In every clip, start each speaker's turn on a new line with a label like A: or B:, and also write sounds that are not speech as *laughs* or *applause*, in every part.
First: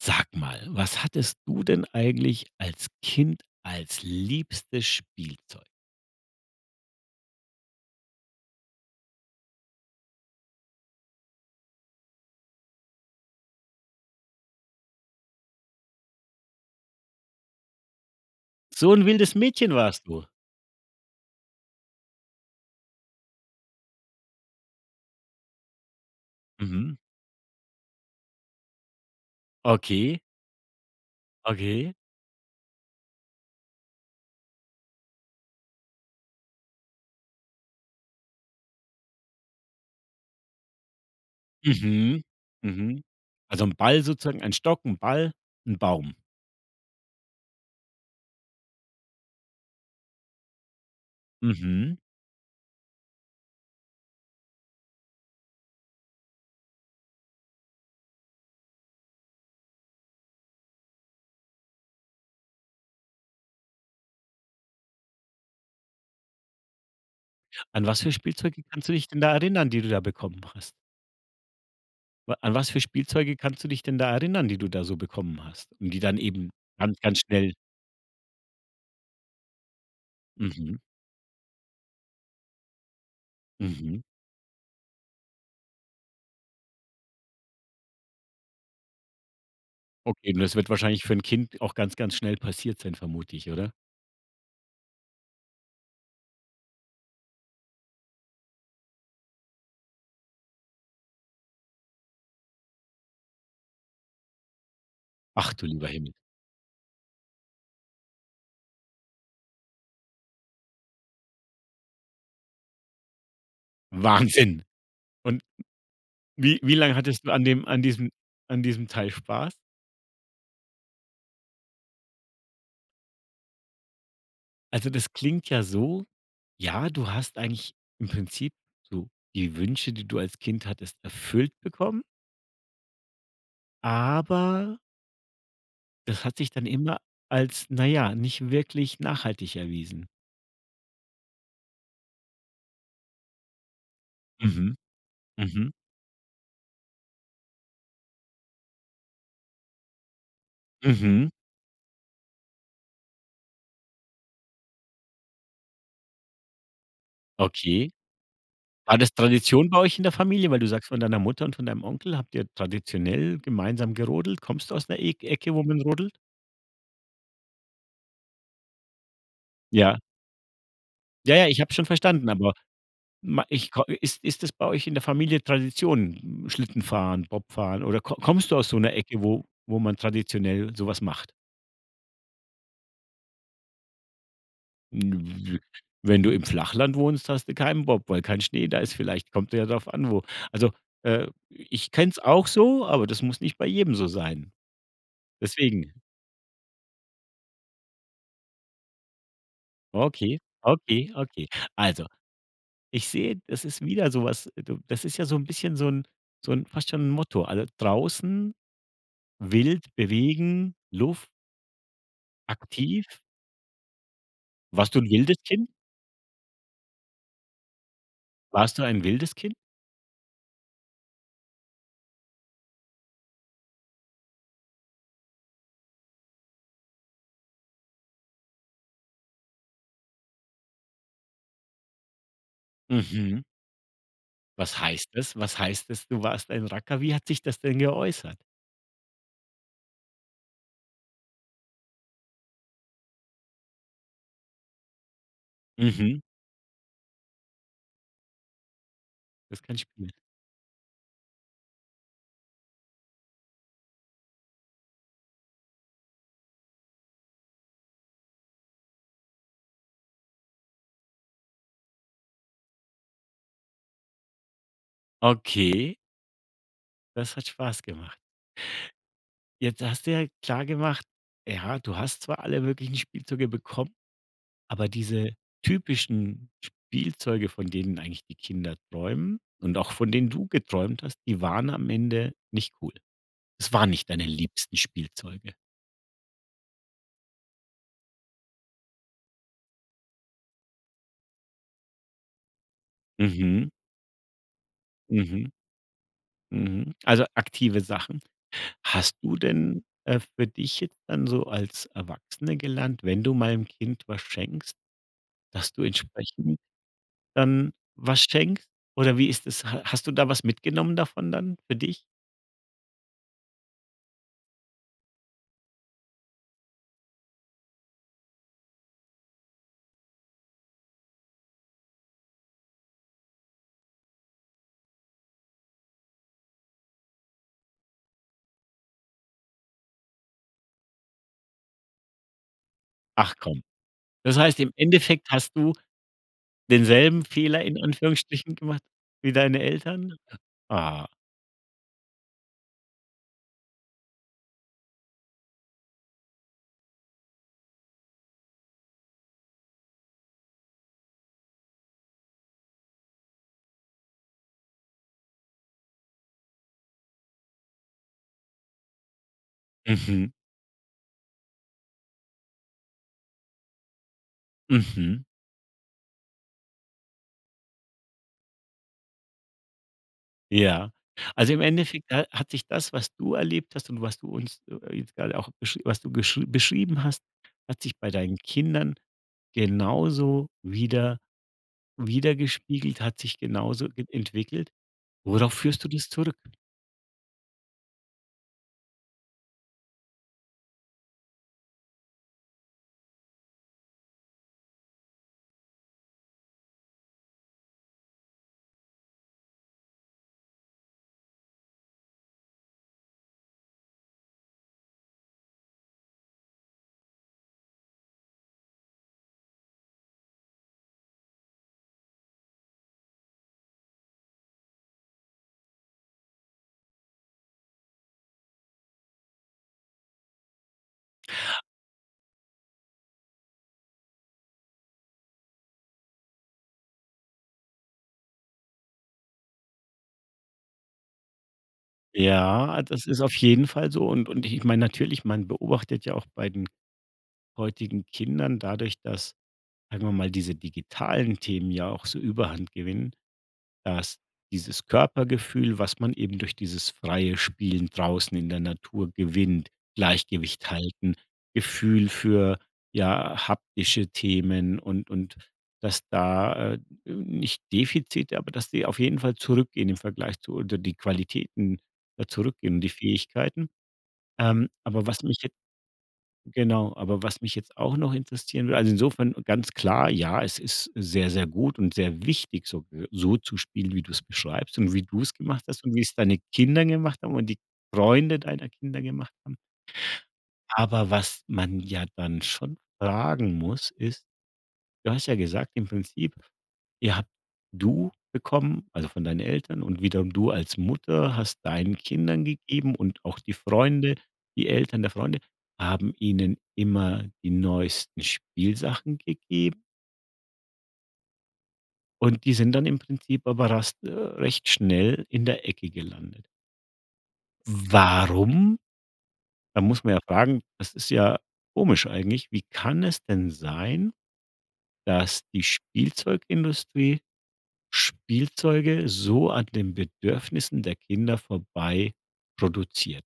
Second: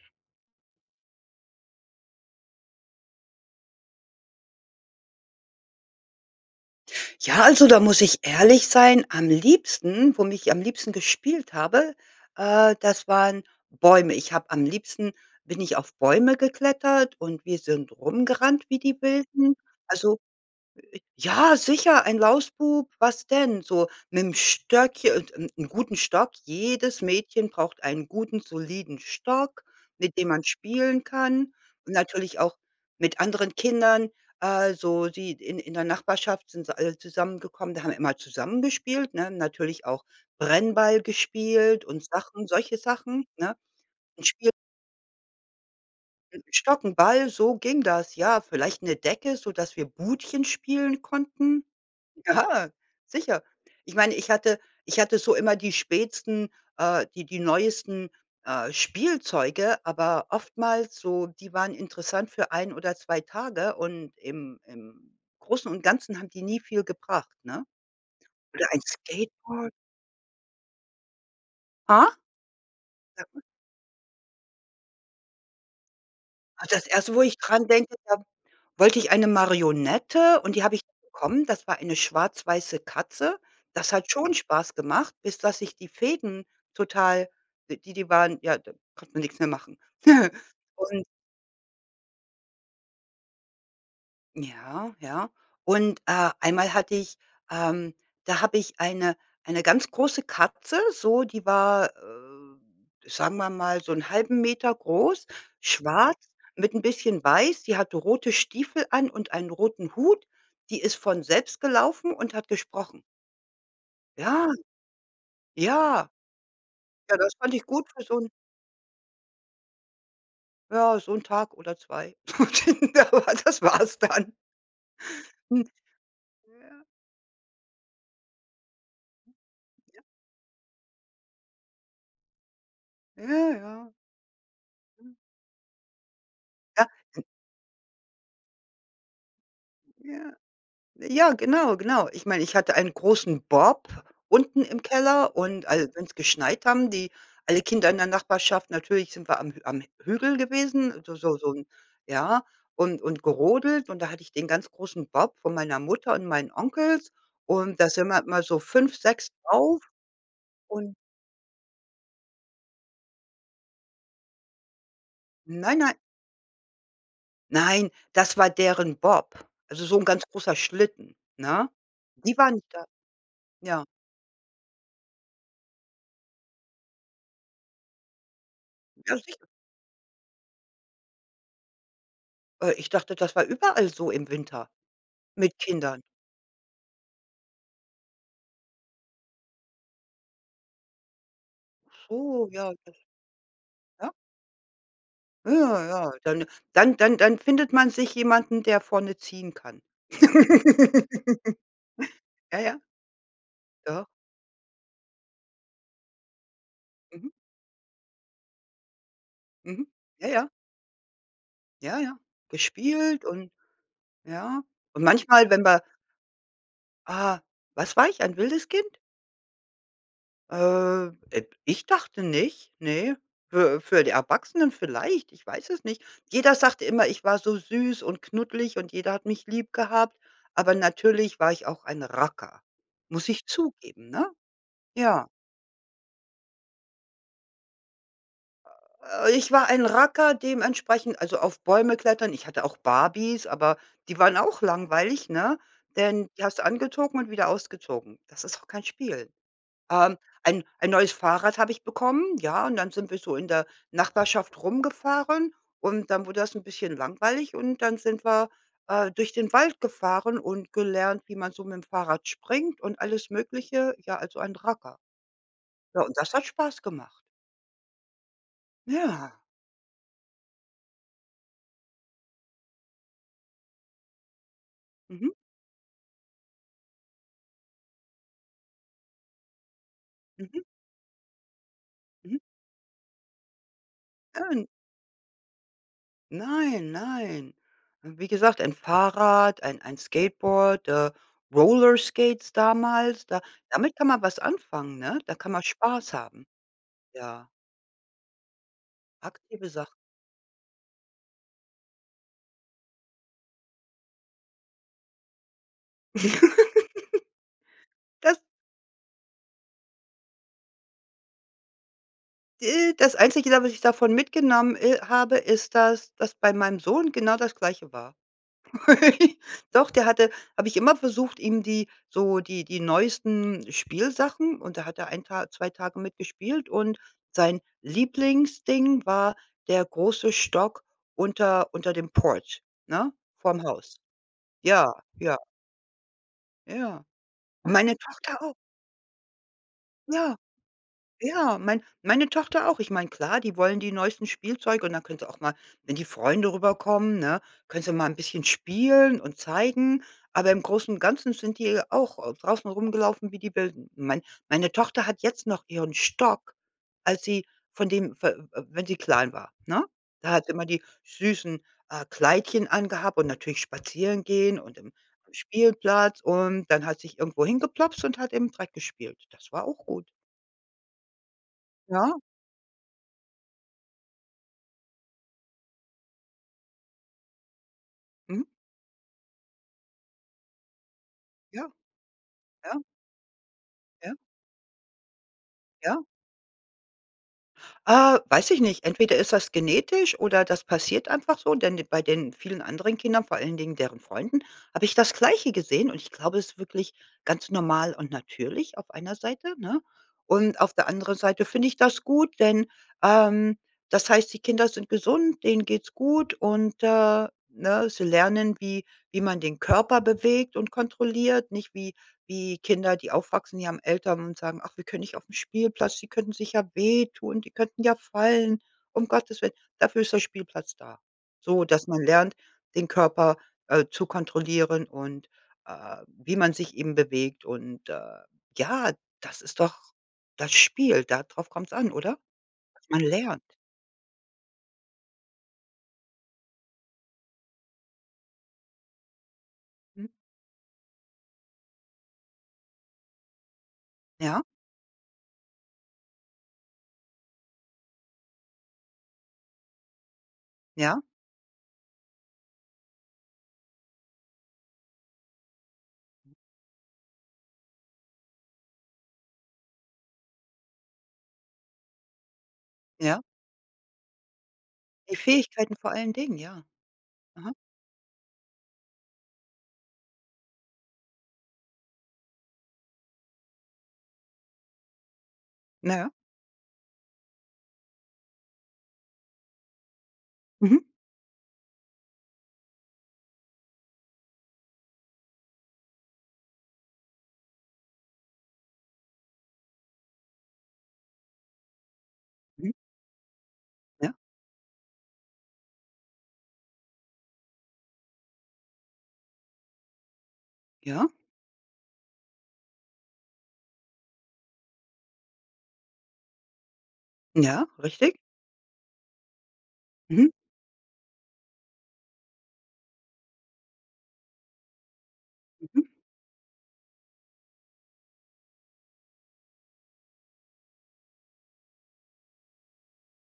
A: Sag mal, was hattest du denn eigentlich als Kind, als liebstes Spielzeug?
B: Ja, also, da muss ich ehrlich sein, am liebsten, womit ich am liebsten gespielt habe, äh, das waren Bäume. Ich habe am liebsten bin ich auf Bäume geklettert und wir sind rumgerannt, wie
A: So
B: die
A: 'n wildes
B: Wilden.
A: Mädchen warst
B: Also
A: du?
B: äh, ja, sicher ein Lausbub, was denn? So mit'm Stöckchen und 'n 'n guten Stock.
A: Mhm.
B: Jedes Mädchen braucht einen guten soliden Stock, mit
A: Okay.
B: dem man spielen kann und
A: Okay.
B: natürlich auch mit anderen Kindern, also, sie in in der Nachbarschaft sind sie alle zusammengekommen, da haben wir immer zusammen gespielt, ne? Natürlich auch Brennball gespielt und
A: Mhm,
B: Sachen, solche
A: mhm.
B: Sachen, ne?
A: Also, 'n Ball
B: Ein
A: sozusagen,
B: Spiel.
A: ein Stock, 'n Ball, 'n Baum?
B: 'N Stock, 'n Ball, so ging das, ja. Vielleicht 'ne Decke, sodass wir Budchen spielen konnten.
A: Mhm.
B: Ja, sicher. Ich meine, ich hatte ich hatte so immer die spätsten äh, die die neuesten, äh, Spielzeuge, aber oftmals so, die waren interessant für 1 oder 2 Tage und im im Großen und Ganzen haben die nie viel gebracht, ne?
A: An was für Spielzeuge
B: Oder ein
A: kannst du dich denn da erinnern,
B: Skateboard.
A: die du da bekommen hast?
B: Ha?
A: Wa an was für Spielzeuge kannst du dich denn da erinnern, die du da so bekommen hast und die dann eben
B: Ah, das
A: ganz,
B: erste,
A: ganz
B: wo ich
A: schnell
B: dran denke, da wollte ich eine Marionette und die habe
A: Mhm.
B: ich bekommen, das war eine schwarz-weiße Katze. Das
A: Mhm.
B: hat schon Spaß gemacht, bis dass sich die Fäden total die die waren ja, da konnte man nix mehr machen.
A: Okay, und
B: *chuckles*
A: das wird wahrscheinlich
B: Und
A: für ’n Kind auch ganz, ganz schnell passiert sein, vermute ich, oder?
B: Ja, ja, und, äh, einmal hatte ich, ähm da habe ich eine eine ganz große Katze, so, die war, äh, sagen wir mal, so 'n 1/2 m groß,
A: Ach, du lieber Himmel.
B: schwarz mit 'n bisschen weiß. Sie hatte rote Stiefel an und einen roten Hut. Die ist von selbst gelaufen und hat gesprochen. Ja.
A: Wahnsinn. Und, hm,
B: Ja.
A: wie wie lang
B: Ja,
A: hattest du
B: das
A: an
B: fand ich
A: dem an
B: gut für
A: diesem
B: so 'n
A: an diesem Teil Spaß?
B: Ja, so 'n Tag oder 2. *laughs* Das war’s dann.
A: Also, das klingt
B: Hm.
A: ja so:
B: Ja.
A: „Ja, du hast eigentlich im Prinzip so die Wünsche,
B: Ja.
A: die du als Kind hattest, erfüllt bekommen"
B: Ja, ja.
A: „aber" „das hat sich dann
B: Ja,
A: immer
B: n
A: als, na ja, nicht wirklich nachhaltig erwiesen.“
B: Ja. Ja, genau, genau. Ich meine, ich hatte einen großen Bob unten
A: Mhm.
B: im Keller und
A: Mhm.
B: als wenn's geschneit, haben die alle Kinder in der Nachbarschaft natürlich sind wir am am Hügel gewesen, so
A: Mhm.
B: so so 'n ja, und und gerodelt und da hatte ich den ganz großen Bob von meiner Mutter und meinen Onkels und da
A: Okay.
B: sind wir immer so 5,
A: War das
B: 6
A: Tradition bei
B: drauf
A: euch in der Familie, weil du sagst,
B: und
A: von deiner Mutter und von deinem Onkel habt ihr traditionell gemeinsam gerodelt? Kommst du aus der Eg Ecke, wo
B: Nein,
A: man
B: nei
A: rodelt?
B: Nein, dass war deren Bob, also, so
A: Ja.
B: 'n ganz großer Schlitten.
A: Ja, ja, ich
B: Ne?
A: habe es schon verstanden,
B: Die
A: aber
B: waren da
A: me ich ko
B: ja.
A: ist ist das bei euch in der Familie Tradition? Schlitten fahren, Bob fahren oder ko kommst du aus so 'ner
B: Ja,
A: Ecke,
B: sicher.
A: wo wo man traditionell so was macht?
B: Äh, ich dachte, das war überall so im Winter mit
A: W
B: Kindern?
A: wenn du im Flachland wohnst, hast du keinen Bob, weil kein Schnee da ist. Vielleicht kommt ja darauf an, wo. Also, äh, ich kenne
B: Ach
A: es
B: so,
A: auch
B: ja
A: so,
B: das.
A: aber das muss nicht bei jedem so
B: Ja.
A: sein.
B: Ja, ja,
A: Deswegen.
B: ja. Dann dann dann findet man sich jemanden, der vorne ziehen kann.
A: Okay, okay, okay. Also,
B: *giggles* Ja, ja.
A: ich sehe, das ist
B: Ja.
A: wieder so was. Du das ist ja so 'n bisschen so 'n so 'n fast schon 'n
B: Mhm.
A: Motto. Alle draußen, wild,
B: Mhm, ja, ja.
A: bewegen, Luft.
B: Ja, ja,
A: Aktiv.
B: gespielt und ja.
A: Warst du
B: Und
A: 'n wildes
B: manchmal, wenn
A: Kind?
B: wir Ah, was war ich? Ein wildes
A: Warst du
B: Kind?
A: ein wildes Kind?
B: Äh, äh, ich dachte nicht, ne, für für die Erwachsenen vielleicht, ich weiß es nicht. Jeder sagte immer, ich war so süß und knuddelig und jeder hat mich lieb gehabt, aber natürlich war ich auch ein Racker. Muss
A: Mhm.
B: ich zugeben, ne?
A: Was heißt
B: Ja.
A: es? Was heißt es, du warst ein Racker? Wie hat sich das denn geäußert?
B: Äh, ich war ein Racker dementsprechend, also, auf Bäume klettern. Ich hatte auch Barbies, aber die waren auch langweilig, ne,
A: Mhm.
B: denn die hast du angezogen und wieder ausgezogen. Das ist doch kein Spiel.
A: Ist kein Spiel.
B: Ähm, ein ein neues Fahrrad habe ich bekommen, ja, und dann sind wir so in der Nachbarschaft rumgefahren und dann wurde das 'n bisschen langweilig und dann sind wir, äh, durch den Wald gefahren und gelernt, wie man so mit'm Fahrrad springt und alles Mögliche, ja, also, ein Racker.
A: Okay.
B: Ja, und das hat Spaß gemacht.
A: Das hat Spaß gemacht.
B: Ja.
A: Jetzt hast du ja klar gemacht: Ja, du hast zwar alle möglichen Spielzeuge bekommen, aber
B: Mhm.
A: diese typischen Spielzeuge, von denen eigentlich die Kinder träumen und auch von denen du
B: Mhm.
A: geträumt hast, die waren am Ende
B: Mhm.
A: nicht gut. Es waren nicht deine
B: Äh, n
A: liebsten Spielzeuge?
B: Nein nein. Wie gesagt, ein Fahrrad, ein ein Skateboard, äh, Roller Skates damals, da
A: Mhm.
B: damit kann man was anfangen, ne? Da
A: Mhm.
B: kann man Spaß haben.
A: Mhm. Also,
B: Ja.
A: aktive Sachen. Hast du
B: Aktive
A: denn,
B: Sachen.
A: äh, für dich jetzt dann so als Erwachsene gelernt, wenn du mal 'nem Kind was schenkst, dass du entsprechend dann
B: *giggles*
A: was
B: Das
A: schenkst oder wie ist das? H hast du da was mitgenommen davon dann für dich?
B: Äh, das Einzige, da was ich davon mitgenommen, äh, habe, ist, dass dass bei meinem Sohn genau das Gleiche war. *laughs* Doch, der hatte habe ich immer versucht, ihm die so die die neuesten Spielsachen und da hat er 1 Tag 2 Tage mit gespielt und sein Lieblingsding war der große Stock unter unter dem Port, ne?
A: Ach
B: Vorm
A: komm.
B: Haus.
A: Das heißt, im
B: Ja,
A: Endeffekt
B: ja.
A: hast du
B: Ja,
A: denselben Fehler in
B: meine Tochter auch.
A: Anführungsstrichen gemacht wie deine Eltern.
B: Ja.
A: Ah.
B: Ja, mein meine Tochter auch. Ich meine, klar, die wollen die neuesten Spielzeuge und dann können sie auch mal- wenn die Freunde rüberkommen, ne- können sie mal 'n bisschen spielen und zeigen, aber im Großen und Ganzen sind die auch au draußen rumgelaufen, wie die Wilden. Mein meine Tochter hat jetzt noch ihren Stock, als sie von dem fe w wenn sie klein war, ne? Da
A: Mhm.
B: hat sie immer die süßen, äh, Kleidchen angehabt und natürlich spazieren gehen und im
A: Mhm.
B: Spielplatz und dann hat sich irgendwo hingeploppst und hat im Dreck gespielt. Das war auch gut.
A: Ja, also, im Endeffekt,
B: Ja.
A: ne, hat sich das, was du erlebt hast und was du uns jetzt grade auch besch was du gesch beschrieben hast, hat sich bei deinen
B: Mhm.
A: Kindern genauso wieder
B: Ja, ja.
A: widergespiegelt, hat sich genauso e
B: Ja.
A: entwickelt. Worauf führst du
B: Ja.
A: das zurück?
B: Äh, weiß ich nicht, entweder ist das genetisch oder das passiert einfach so, denn de bei den vielen anderen Kindern, vor allen Dingen deren Freunden, habe ich das Gleiche gesehen und ich glaube, es ist wirklich ganz normal und natürlich auf einer Seite, ne? Und auf der anderen Seite finde ich das gut, denn, ähm, das heißt, die Kinder sind gesund, denen geht's gut und, äh, ne? Sie lernen, wie wie man den Körper bewegt und kontrolliert, nicht wie wie Kinder, die aufwachsen, die haben Eltern und sagen: „Ach, wir können nicht aufm Spielplatz, sie könnten sich ja wehtun, die könnten ja fallen.“ Um Gottes willen, dafür ist der Spielplatz da. So, dass man lernt, den Körper, äh, zu kontrollieren und, äh, wie man sich eben bewegt. Und, äh, ja, das ist doch das Spiel, da drauf kommt's an, oder?
A: Ja,
B: Man
A: das ist auf
B: lernt.
A: jeden Fall so und und ich meine, natürlich, man beobachtet ja auch bei den heutigen Kindern dadurch, dass, sagen
B: Mhm.
A: wir mal, diese digitalen Themen ja auch so Überhand gewinnen, dass
B: Ja.
A: dieses Körpergefühl, was man eben durch dieses freie Spielen draußen in der Natur gewinnt, Gleichgewicht
B: Ja.
A: halten, Gefühl für, ja, haptische Themen und und dass da äh, nicht Defizite, aber dass die auf jeden Fall zurückgehen im Vergleich zu oder die Qualitäten ja zurückgehen, die
B: Ja.
A: Fähigkeiten. Ähm, aber
B: Die
A: was mich jetzt
B: Fähigkeiten vor allen Dingen, ja.
A: genau, aber was
B: Aha.
A: mich jetzt auch noch interessieren w also, insofern ganz klar, ja, es ist sehr, sehr gut und sehr wichtig so be so zu spielen, wie du es beschreibst und wie du es gemacht hast und wie
B: Ja.
A: es deine Kinder gemacht haben und die Freunde deiner Kinder gemacht haben.
B: Mhm.
A: Aber was man ja dann schon fragen muss, ist: Du hast ja gesagt im Prinzip, ja, du bekommen also, von deinen Eltern und wiederum du als Mutter hast deinen Kindern
B: Mh.
A: gegeben und auch die
B: Ja.
A: Freunde, die Eltern der Freunde haben ihnen immer die neuesten Spielsachen gegeben.
B: Ja.
A: Und die sind dann im Prinzip aber rast recht schnell in der Ecke gelandet.
B: Ja, richtig.
A: Warum? Da muss man ja
B: Mhm.
A: fragen das ist ja komisch eigentlich. Wie kann es denn sein, dass die
B: Mhm.
A: Spielzeugindustrie Spielzeuge so an den Bedürfnissen der Kinder vorbei produziert?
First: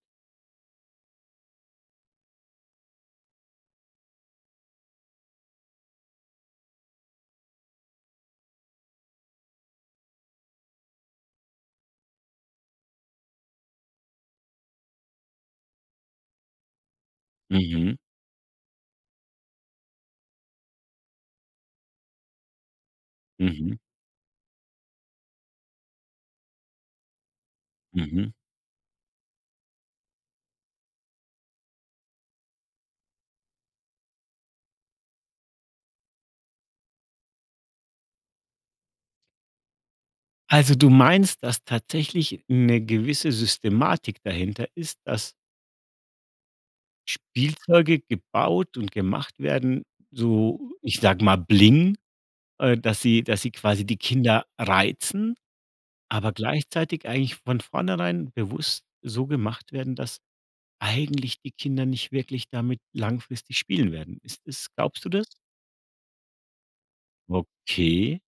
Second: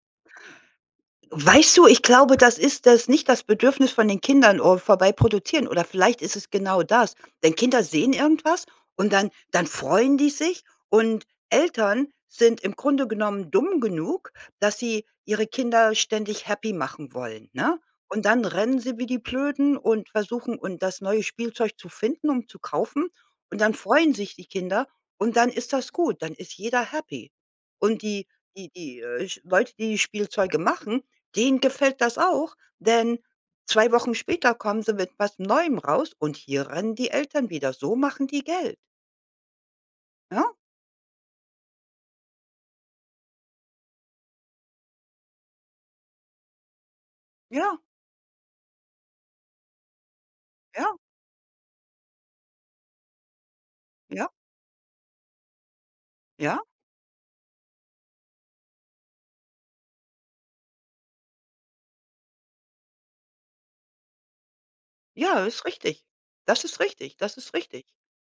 B: Weißt du, ich glaube, das ist das nicht das Bedürfnis von den Kindern *unintelligible* vorbeiproduzieren oder vielleicht ist es genau das. Denn Kinder sehen irgendwas und dann dann freuen die sich und Eltern sind im Grunde genommen dumm genug, dass sie ihre Kinder ständig happy machen wollen, ne?
A: Mhm.
B: Und dann rennen sie wie die Blöden und versuchen und das neue Spielzeug zu finden und zu kaufen, und dann
A: Mhm.
B: freuen sich die Kinder und dann ist das gut. Dann ist jeder happy. Und die
A: Mhm.
B: die die, äh, sch Leute, die Spielzeuge machen, denen gefällt das auch, denn 2 Wochen später kommen sie mit was Neuem raus und hier rennen die Eltern wieder. So machen die Geld. Ja.
A: Also du meinst, dass tatsächlich 'ne gewisse Systematik dahinter ist, dass
B: Ja.
A: Spielzeuge gebaut und gemacht werden, so,
B: Ja.
A: ich sage mal, Bling äh, dass sie dass sie quasi die
B: Ja.
A: Kinder reizen, aber
B: Ja.
A: gleichzeitig eigentlich von vornherein bewusst so gemacht werden, dass eigentlich die Kinder nicht wirklich damit langfristig spielen werden. Ist es glaubst du das?
B: Ja, ist richtig. Das ist richtig, das ist richtig.
A: Okay.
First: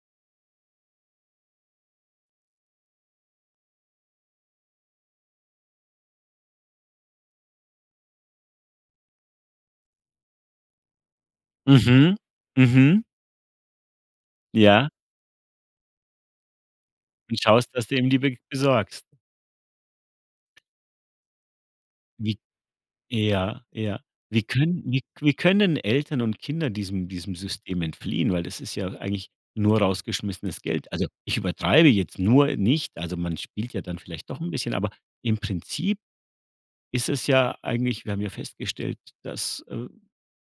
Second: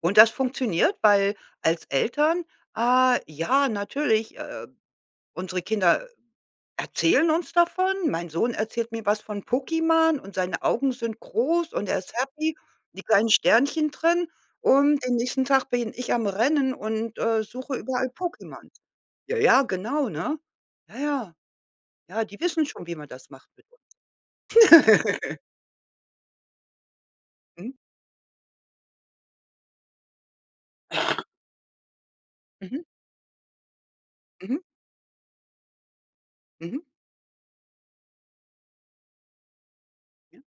B: Und das funktioniert, weil als Eltern ah ja, natürlich, äh, unsere Kinder erzählen uns davon. Mein Sohn erzählt mir was von Pokémon und seine Augen sind groß und er ist
A: Mhm,
B: happy, die
A: mhm.
B: kleinen Sternchen drin
A: Ja.
B: und den nächsten Tag bin ich am Rennen und,
A: Du
B: äh,
A: schaust,
B: suche
A: dass du
B: überall
A: ihm die
B: Pokémon.
A: besorgst.
B: Ja, ja, genau, ne? Ja, ja. Ja,
A: Wie
B: die wissen schon, wie man das macht
A: Ja,
B: mit uns.
A: ja. Wie können wie wie
B: *laughs*
A: können Eltern und Kinder diesem diesem
B: Mhm.
A: System entfliehen, weil das ist ja eigentlich nur rausgeschmissenes Geld. Also,
B: *coughs*
A: ich übertreibe jetzt nur
B: Mhm.
A: nicht also man spielt ja dann vielleicht doch 'n
B: Mhm.
A: bisschen, aber im Prinzip
B: Mhm.
A: ist es ja eigentlich wir haben ja festgestellt, dass, äh
B: Ja.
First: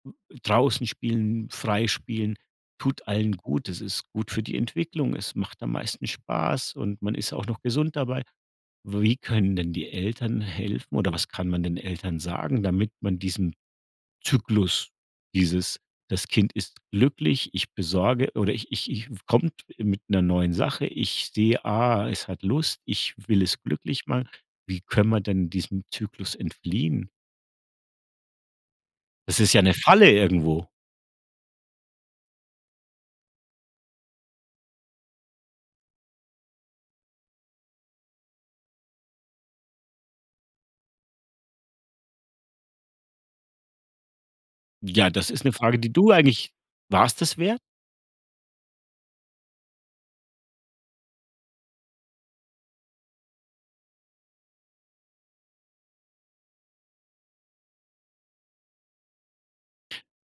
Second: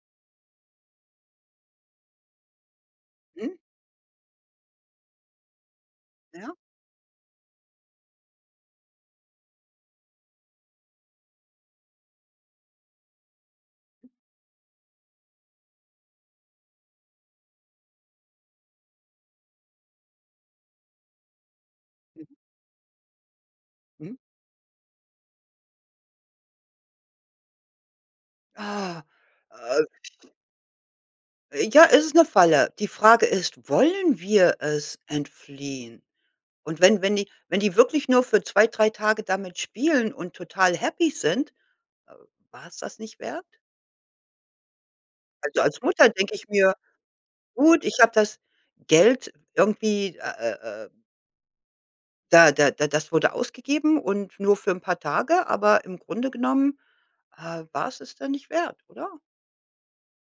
A: draußen spielen, frei spielen tut allen
B: Hm.
A: gut. Es ist gut für die Entwicklung. Es macht am meisten
B: Ja.
A: Spaß und man ist auch noch gesund dabei. Wie können denn die Eltern helfen oder was kann man den Eltern sagen, damit man diesem Zyklus dieses: Das Kind ist glücklich, ich besorge oder ich ich ich w kommt mit 'ner neuen Sache, ich sehe: „Ah, es
B: Mhm.
A: hat Lust, ich will es glücklich
B: Mhm.
A: machen.“ Wie können wir denn diesem Zyklus entfliehen?
B: Äh,
A: Es ist ja 'ne
B: äh
A: Falle irgendwo.
B: Ja, es ist 'ne Falle. Die Frage ist, wollen wir es entfliehen? Und wenn wenn die wenn die wirklich nur für 2, 3 Tage damit spielen und total happy sind, äh, war's das nicht wert?
A: Ja, das ist 'ne
B: Also,
A: Frage,
B: als
A: die
B: Mutter
A: du
B: denke ich
A: eigentlich
B: mir,
A: wars das wert?
B: gut, ich habe das Geld irgendwie, äh, äh, äh da da da das wurde ausgegeben und nur für 'n paar Tage, aber im Grunde genommen, äh, war es es dann nicht wert, oder?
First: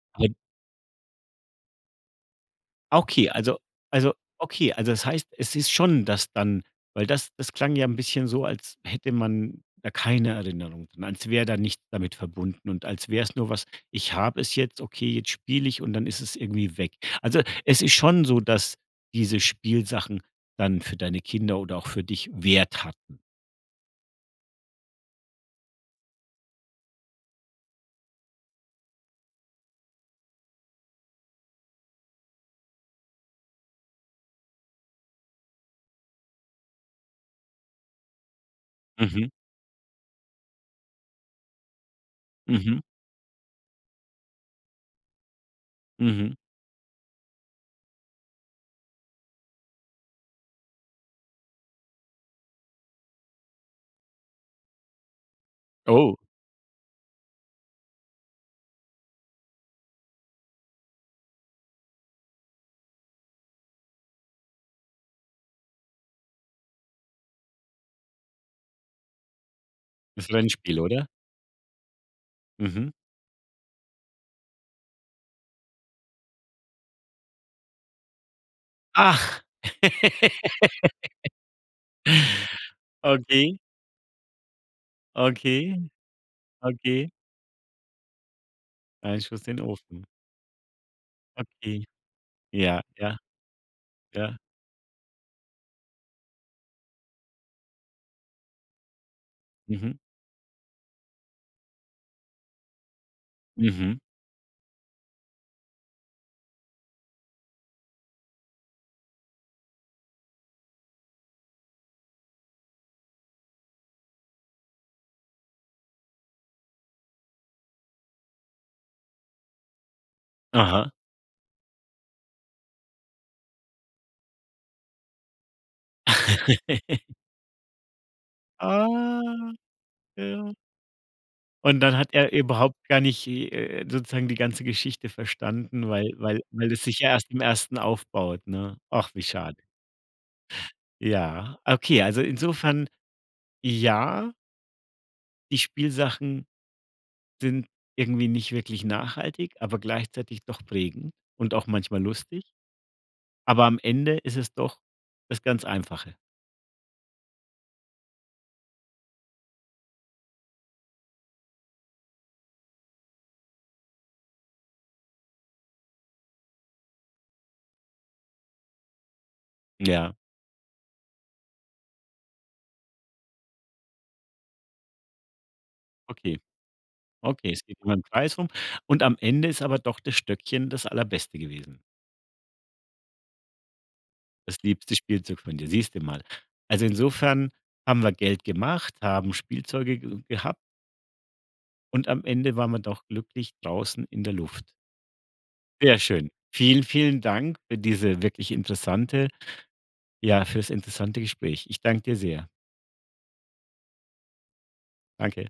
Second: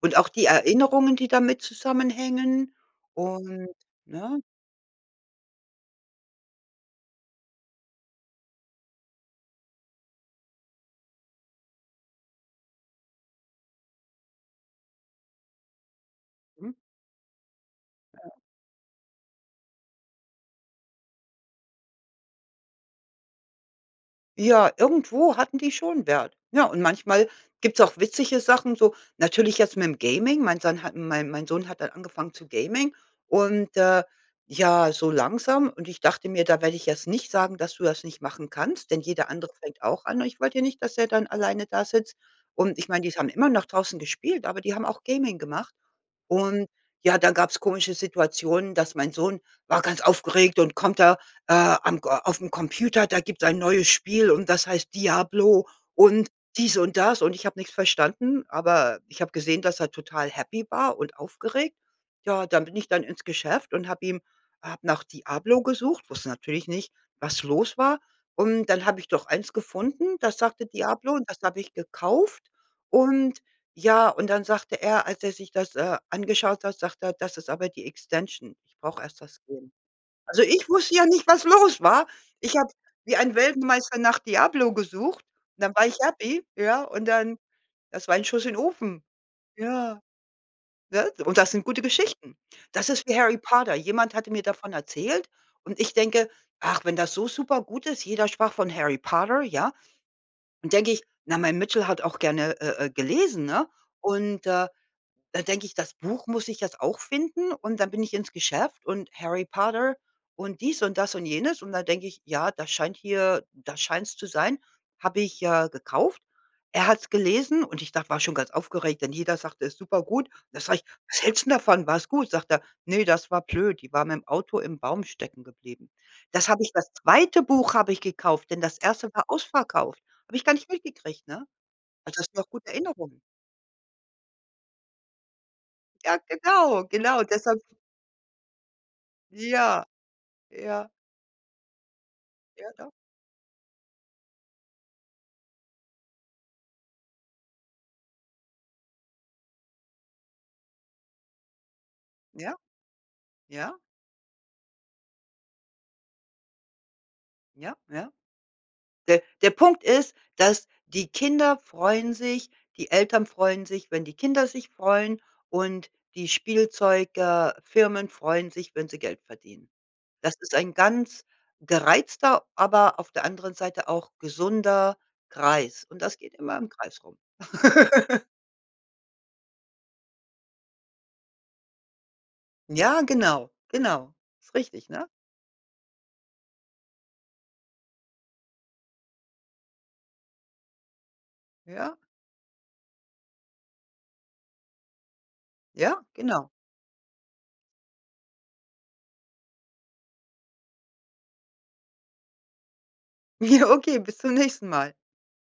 B: Und auch
A: *unintelligible*
B: die Erinnerungen, die damit zusammenhängen
A: Ah okay, also
B: und
A: also
B: ne?
A: okay, also das heißt, es ist schon das dann weil das, das klang ja ein bisschen so, als hätte man da keine Erinnerung, als wäre da nichts damit verbunden und als wäre es nur was, ich habe es jetzt, okay jetzt spiele ich und dann ist es
B: Mhm.
A: irgendwie weg. Also, es ist schon
B: Ja.
A: so, dass diese Spielsachen dann für deine Kinder oder auch für dich Wert hatten.
B: Ja, irgendwo hatten die schon Wert, ne? Und manchmal gibt's auch witzige Sachen so natürlich jetzt mit dem Gaming, mein Sohn hat mein mein Sohn hat dann angefangen zu Gaming und, äh, ja, so langsam und ich dachte mir, da werde ich jetzt nicht sagen, dass du das nicht machen kannst, denn jeder
A: Mhm.
B: andere fängt auch an. Ich wollte ja nicht, dass er dann alleine da sitzt und
A: Mhm.
B: ich mein, die haben immernoch draußen gespielt, aber die haben auch Gaming gemacht.
A: Mhm.
B: Und ja, dann gab's komische Situationen, dass mein Sohn war ganz aufgeregt und kommt da, äh: „Am aufm Computer, da gibt's ein neues Spiel und das heißt, ‚Diablo‘
A: Oh.
B: und dies und das“, und ich habe nichts verstanden, aber ich habe gesehen, dass er total happy war und aufgeregt, ja, dann bin ich dann ins Geschäft und habe ihm habe nach „Diablo“ gesucht, wusste natürlich nicht, was los war und dann habe ich doch eins gefunden,
A: Das
B: das sagte:
A: Rennspiel, oder?
B: „Diablo“, und das habe ich gekauft
A: Mhm.
B: und ja und dann sagte er, als er sich das, äh, angeschaut hat, sagte er: „Das ist aber die Extension. Ich brauch erst das
A: Ach.
B: Game“. Also ich wusste ja nicht,
A: *laughs*
B: was los war. Ich habe wie ein
A: Okay.
B: Weltmeister nach „Diablo“ gesucht und dann
A: Okay,
B: war ich happy, ja, und
A: okay.
B: dann das war ein Schuss in Ofen.
A: Ein Schuss in
B: Ja,
A: Ofen.
B: ne? Und das sind gute
A: Okay.
B: Geschichten.
A: Ja,
B: Das ist wie
A: ja,
B: Harry Potter. Jemand hatte
A: ja.
B: mir davon erzählt und ich denke: „Ach, wenn das so super gut ist“, jeder sprach von Harry Potter, ja?
A: Mhm.
B: Nun denke ich, na, mein Mitchel hat auch gerne, äh äh, gelesen, ne?
A: Mhm.
B: Und, äh, da denke ich: „Das Buch muss ich jetzt auch finden“, und da bin ich ins Geschäft und Harry Potter und dies und das und jenes und da denke ich: „Ja, da scheint hier da scheint's zu sein“, habe ich, äh, gekauft. Er hat's gelesen und ich dachte war schon ganz aufgeregt, denn jeder sagte: „Ist super gut“. Das sage
A: Aha.
B: ich: „Was hältst denn davon war es gut?“, sagte er: „Ne, das war blöd. Die waren mit dem Auto im Baum stecken geblieben“. Das habe ich das
A: *chuckles*
B: zweite Buch habe ich gekauft, denn das
A: Ah,
B: erste war ausverkauft. Habe ich gar
A: ja.
B: nicht mitgekriegt, ne?
A: Und dann hat
B: Also, das
A: er
B: sind doch gute
A: überhaupt gar
B: Erinnerungen.
A: nicht, äh äh, sozusagen die ganze Geschichte verstanden, weil
B: Ja,
A: weil weil
B: genau,
A: es sich ja
B: genau
A: erst im
B: deshalb
A: 1. aufbaut, ne? Ach, wie schade.
B: Ja, ja.
A: Ja, okay, also
B: Ja,
A: insofern
B: doch.
A: ja die Spielsachen sind irgendwie nicht wirklich nachhaltig, aber gleichzeitig doch prägend und auch manchmal lustig
B: Ja,
A: aber am
B: ja.
A: Ende ist es doch das ganz Einfache.
B: Ja, ja. Der der Punkt ist, dass die Kinder freuen sich, die Eltern freuen sich, wenn die Kinder sich freuen und die Spielzeug äh, Firmen freuen sich, wenn sie Geld verdienen.
A: Ja.
B: Das ist ein ganz gereizter, aber auf der anderen Seite auch gesunder Kreis und das geht
A: Okay,
B: immer im Kreis rum.
A: okay, es geht um den
B: *laughs*
A: Preis rum und am Ende ist aber doch das Stöckchen das Allerbeste gewesen.
B: Ja, genau, genau. Ist
A: Das
B: richtig,
A: liebste
B: ne?
A: Spielzeug von dir, siehst du mal. Also, insofern haben wir Geld gemacht, haben Spielzeuge ge gehabt
B: Ja.
A: und am Ende waren wir doch glücklich draußen in der Luft. Sehr
B: Ja,
A: schön.
B: genau.
A: Vielen, vielen Dank für diese wirklich interessante ja, fürs interessante Gespräch. Ich danke dir sehr.
B: Ja, okay, bis zum nächsten Mal.
A: Danke.